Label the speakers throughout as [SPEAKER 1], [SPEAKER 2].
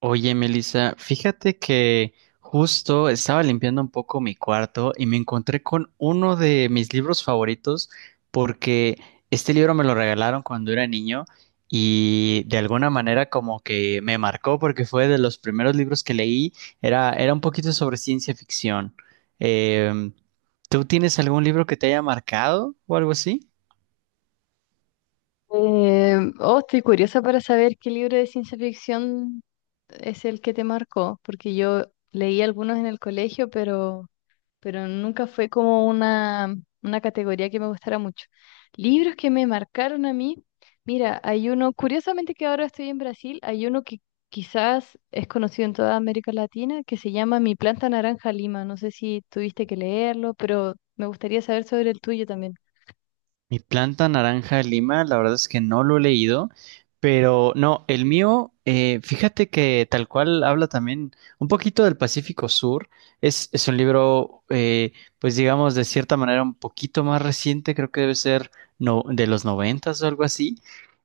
[SPEAKER 1] Oye, Melissa, fíjate que justo estaba limpiando un poco mi cuarto y me encontré con uno de mis libros favoritos porque este libro me lo regalaron cuando era niño y de alguna manera como que me marcó porque fue de los primeros libros que leí, era un poquito sobre ciencia ficción. Em, ¿Tú tienes algún libro que te haya marcado o algo así?
[SPEAKER 2] Oh, estoy curiosa para saber qué libro de ciencia ficción es el que te marcó, porque yo leí algunos en el colegio, pero nunca fue como una categoría que me gustara mucho. Libros que me marcaron a mí, mira, hay uno, curiosamente que ahora estoy en Brasil, hay uno que quizás es conocido en toda América Latina, que se llama Mi planta naranja Lima. No sé si tuviste que leerlo, pero me gustaría saber sobre el tuyo también.
[SPEAKER 1] Mi planta naranja de Lima, la verdad es que no lo he leído, pero no, el mío, fíjate que tal cual habla también un poquito del Pacífico Sur. Es un libro, pues digamos, de cierta manera un poquito más reciente, creo que debe ser no, de los 90s o algo así.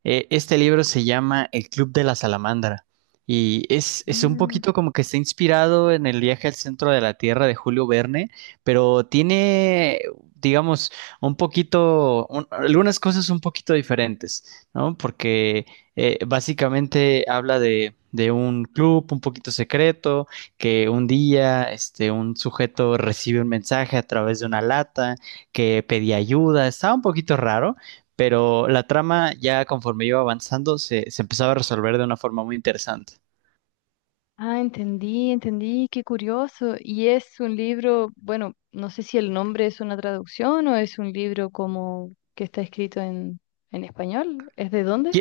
[SPEAKER 1] Este libro se llama El Club de la Salamandra y es un
[SPEAKER 2] Mm.
[SPEAKER 1] poquito como que está inspirado en el viaje al centro de la Tierra de Julio Verne, pero tiene, digamos, un poquito, algunas cosas un poquito diferentes, ¿no? Porque básicamente habla de un club un poquito secreto, que un día este, un sujeto recibe un mensaje a través de una lata, que pedía ayuda, estaba un poquito raro. Pero la trama ya conforme iba avanzando se empezaba a resolver de una forma muy interesante.
[SPEAKER 2] Ah, entendí, entendí, qué curioso. Y es un libro, bueno, no sé si el nombre es una traducción o es un libro como que está escrito en, español. ¿Es de dónde?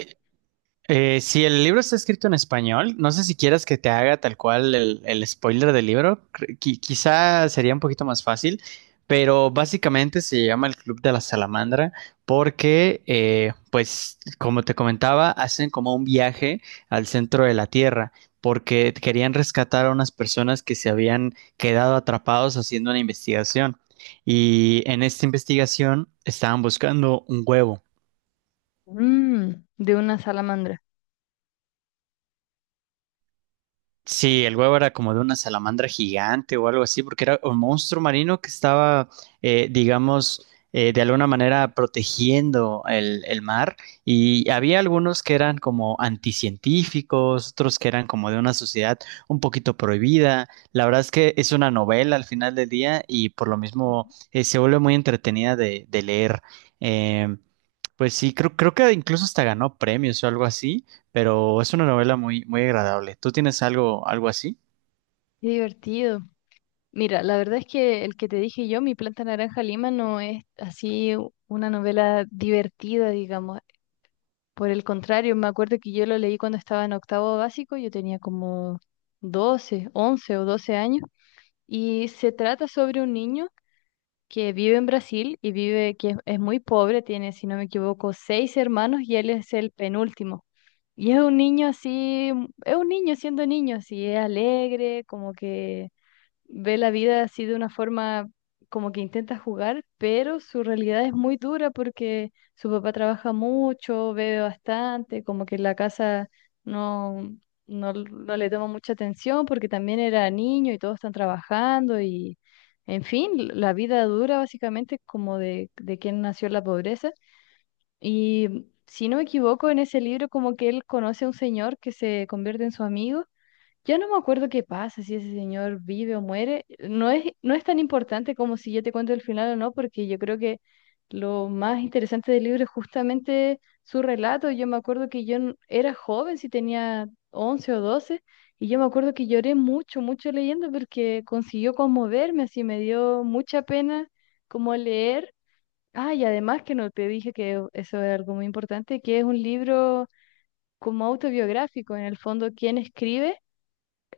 [SPEAKER 1] Si el libro está escrito en español, no sé si quieras que te haga tal cual el spoiler del libro, quizá sería un poquito más fácil, pero básicamente se llama el Club de la Salamandra porque, pues, como te comentaba, hacen como un viaje al centro de la Tierra porque querían rescatar a unas personas que se habían quedado atrapados haciendo una investigación y en esta investigación estaban buscando un huevo.
[SPEAKER 2] Mm, de una salamandra.
[SPEAKER 1] Sí, el huevo era como de una salamandra gigante o algo así, porque era un monstruo marino que estaba, digamos, de alguna manera protegiendo el mar. Y había algunos que eran como anticientíficos, otros que eran como de una sociedad un poquito prohibida. La verdad es que es una novela al final del día y por lo mismo
[SPEAKER 2] Ujú.
[SPEAKER 1] se vuelve muy entretenida de leer. Eh, pues sí, creo que incluso hasta ganó premios o algo así, pero es una novela muy, muy agradable. ¿Tú tienes algo, algo así?
[SPEAKER 2] Qué divertido. Mira, la verdad es que el que te dije yo, Mi planta naranja Lima, no es así una novela divertida, digamos. Por el contrario, me acuerdo que yo lo leí cuando estaba en octavo básico, yo tenía como 12, 11 o 12 años. Y se trata sobre un niño que vive en Brasil y vive, que es muy pobre, tiene, si no me equivoco, seis hermanos y él es el penúltimo. Y es un niño así, es un niño siendo niño, así, es alegre, como que ve la vida así de una forma como que intenta jugar, pero su realidad es muy dura porque su papá trabaja mucho, bebe bastante, como que la casa no, no le toma mucha atención porque también era niño y todos están trabajando y, en fin, la vida dura básicamente como de quien nació en la pobreza. Y si no me equivoco, en ese libro como que él conoce a un señor que se convierte en su amigo. Yo no me acuerdo qué pasa, si ese señor vive o muere. No es tan importante como si yo te cuento el final o no, porque yo creo que lo más interesante del libro es justamente su relato. Yo me acuerdo que yo era joven, si tenía 11 o 12 y yo me acuerdo que lloré mucho, mucho leyendo porque consiguió conmoverme, así me dio mucha pena como leer. Ah, y además que no te dije que eso es algo muy importante, que es un libro como autobiográfico, en el fondo, quién escribe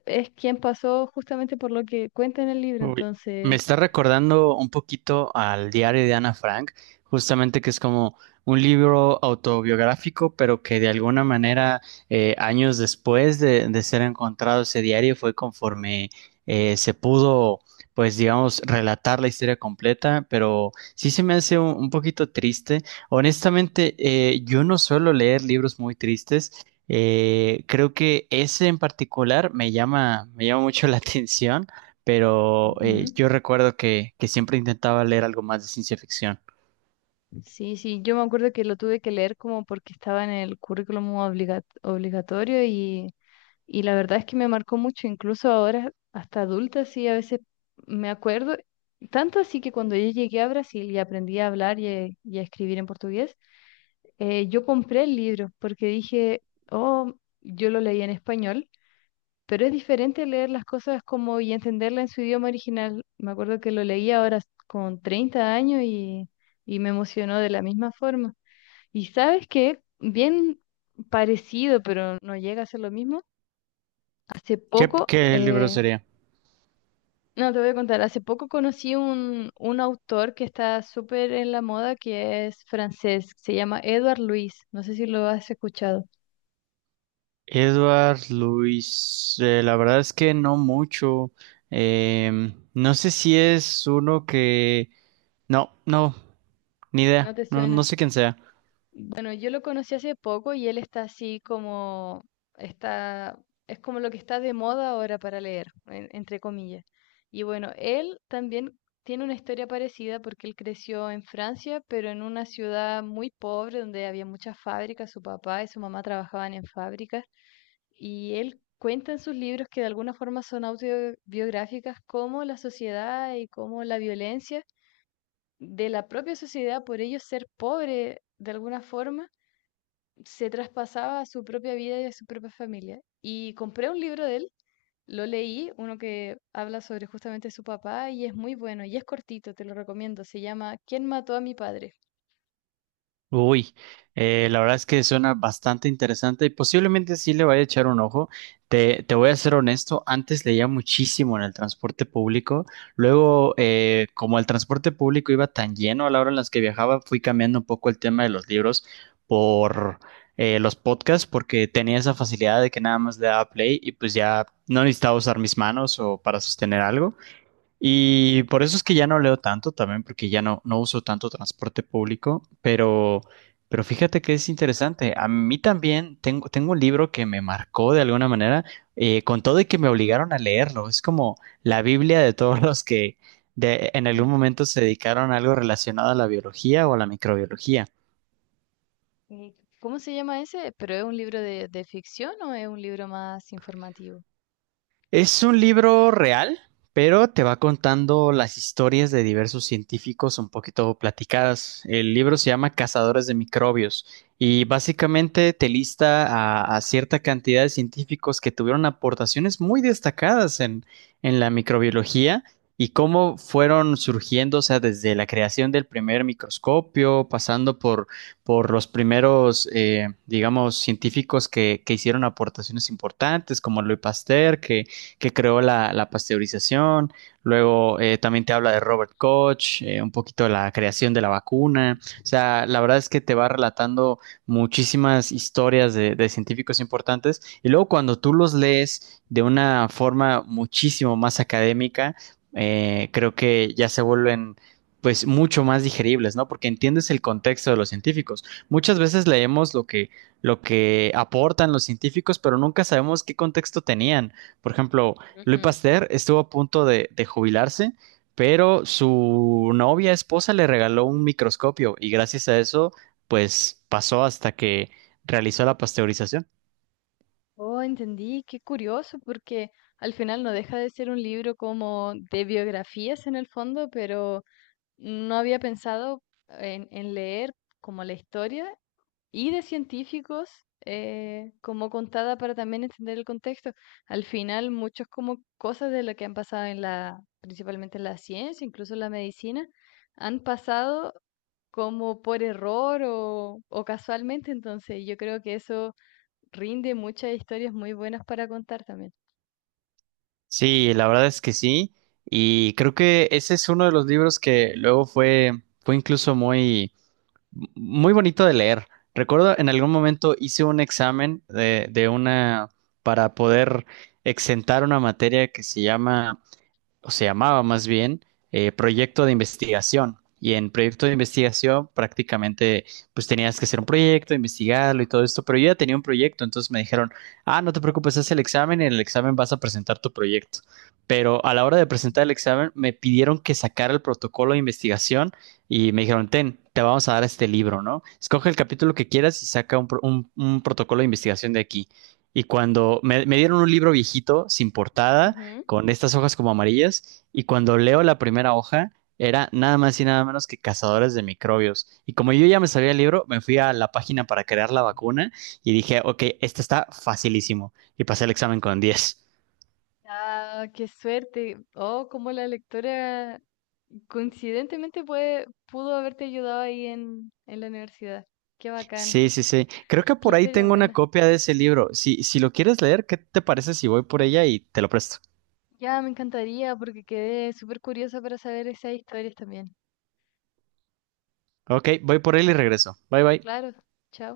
[SPEAKER 2] es quien pasó justamente por lo que cuenta en el libro,
[SPEAKER 1] Uy, me
[SPEAKER 2] entonces...
[SPEAKER 1] está recordando un poquito al diario de Ana Frank, justamente que es como un libro autobiográfico, pero que de alguna manera años después de ser encontrado ese diario fue conforme se pudo, pues digamos, relatar la historia completa, pero sí se me hace un poquito triste. Honestamente, yo no suelo leer libros muy tristes. Creo que ese en particular me llama mucho la atención, pero
[SPEAKER 2] Ujú.
[SPEAKER 1] yo recuerdo que siempre intentaba leer algo más de ciencia ficción.
[SPEAKER 2] Sí, sí, yo me acuerdo que lo tuve que leer como porque estaba en el currículum obligatorio y la verdad es que me marcó mucho, incluso ahora hasta adulta, sí, a veces me acuerdo, tanto así que cuando yo llegué a Brasil y aprendí a hablar y a escribir en portugués, yo compré el libro porque dije, oh, yo lo leí en español. Pero es diferente leer las cosas como y entenderla en su idioma original. Me acuerdo que lo leí ahora con 30 años y me emocionó de la misma forma. Y sabes que bien parecido, pero no llega a ser lo mismo. Hace poco,
[SPEAKER 1] Qué libro sería?
[SPEAKER 2] no te voy a contar, hace poco conocí un autor que está súper en la moda que es francés, se llama Edouard Louis. No sé si lo has escuchado.
[SPEAKER 1] Edward Luis, la verdad es que no mucho. No sé si es uno que... No, no, ni idea.
[SPEAKER 2] ¿No te
[SPEAKER 1] No, no
[SPEAKER 2] suena?
[SPEAKER 1] sé quién sea.
[SPEAKER 2] Bueno, yo lo conocí hace poco y él está así como, está, es como lo que está de moda ahora para leer, entre comillas. Y bueno, él también tiene una historia parecida porque él creció en Francia, pero en una ciudad muy pobre donde había muchas fábricas, su papá y su mamá trabajaban en fábricas. Y él cuenta en sus libros que de alguna forma son autobiográficas cómo la sociedad y cómo la violencia de la propia sociedad por ellos ser pobre de alguna forma se traspasaba a su propia vida y a su propia familia. Y compré un libro de él, lo leí, uno que habla sobre justamente su papá y es muy bueno y es cortito, te lo recomiendo. Se llama ¿Quién mató a mi padre?
[SPEAKER 1] Uy, la verdad es que suena bastante interesante y posiblemente sí le vaya a echar un ojo. Te voy a ser honesto, antes leía muchísimo en el transporte público. Luego, como el transporte público iba tan lleno a la hora en las que viajaba, fui cambiando un poco el tema de los libros por los podcasts porque tenía esa facilidad de que nada más le daba play y pues ya no necesitaba usar mis manos o para sostener algo. Y por eso es que ya no leo tanto también, porque ya no, no uso tanto transporte público, pero fíjate que es interesante. A mí también tengo, tengo un libro que me marcó de alguna manera, con todo y que me obligaron a leerlo. Es como la Biblia de todos los que en algún
[SPEAKER 2] Ujú.
[SPEAKER 1] momento se dedicaron a algo relacionado a la biología o a la microbiología.
[SPEAKER 2] Sí. ¿Cómo se llama ese? ¿Pero es un libro de, ficción o es un libro más informativo?
[SPEAKER 1] Es un libro real, pero te va contando las historias de diversos científicos un poquito platicadas. El libro se llama Cazadores de Microbios y básicamente te lista a cierta cantidad de científicos que tuvieron aportaciones muy destacadas en la microbiología y cómo fueron surgiendo, o sea, desde la creación del primer microscopio, pasando por los primeros, digamos, científicos que hicieron aportaciones importantes, como Louis Pasteur, que creó la, la pasteurización. Luego también te habla de Robert Koch, un poquito de la creación de la vacuna. O sea, la verdad es que te va relatando muchísimas historias de científicos importantes. Y luego cuando tú los lees de una forma muchísimo más académica, creo que ya se vuelven pues mucho más digeribles, ¿no? Porque entiendes el contexto de los científicos. Muchas veces leemos lo que aportan los científicos, pero nunca sabemos qué contexto tenían. Por ejemplo, Louis
[SPEAKER 2] Ujú.
[SPEAKER 1] Pasteur estuvo a punto de jubilarse, pero su novia, esposa, le regaló un microscopio y gracias a eso, pues pasó hasta que realizó la pasteurización.
[SPEAKER 2] Oh, entendí, qué curioso, porque al final no deja de ser un libro como de biografías en el fondo, pero no había pensado en leer como la historia y de científicos, como contada para también entender el contexto. Al final, muchas como cosas de lo que han pasado en la, principalmente en la ciencia, incluso en la medicina, han pasado como por error o casualmente. Entonces, yo creo que eso rinde muchas historias muy buenas para contar también.
[SPEAKER 1] Sí, la verdad es que sí. Y creo que ese es uno de los libros que luego fue, fue incluso muy, muy bonito de leer. Recuerdo en algún momento hice un examen de una para poder exentar una materia que se llama o se llamaba más bien, proyecto de investigación. Y en proyecto de investigación prácticamente pues tenías que hacer un proyecto, investigarlo y todo esto, pero yo ya tenía un proyecto, entonces me dijeron, ah, no te preocupes, haz el examen y en el examen vas a presentar tu proyecto. Pero a la hora de presentar el examen me pidieron que sacara el protocolo de investigación y me dijeron, ten, te vamos a dar este libro, ¿no? Escoge el capítulo que quieras y saca un, un protocolo de investigación de aquí. Y cuando me dieron un libro viejito, sin portada,
[SPEAKER 2] Ujú.
[SPEAKER 1] con estas hojas como amarillas, y cuando leo la primera hoja era nada más y nada menos que Cazadores de Microbios. Y como yo ya me sabía el libro, me fui a la página para crear la vacuna y dije, ok, este está facilísimo y pasé el examen con 10.
[SPEAKER 2] Ah, qué suerte. Oh, como la lectora coincidentemente puede, pudo haberte ayudado ahí en, la universidad. Qué bacán.
[SPEAKER 1] Sí, sí, sí. Creo que
[SPEAKER 2] Qué
[SPEAKER 1] por ahí
[SPEAKER 2] historia
[SPEAKER 1] tengo una
[SPEAKER 2] buena.
[SPEAKER 1] copia de ese libro. Si, si lo quieres leer, ¿qué te parece si voy por ella y te lo presto?
[SPEAKER 2] Ya me encantaría porque quedé súper curiosa para saber esas historias también.
[SPEAKER 1] Ok, voy por él y regreso. Bye, bye.
[SPEAKER 2] Claro, chao.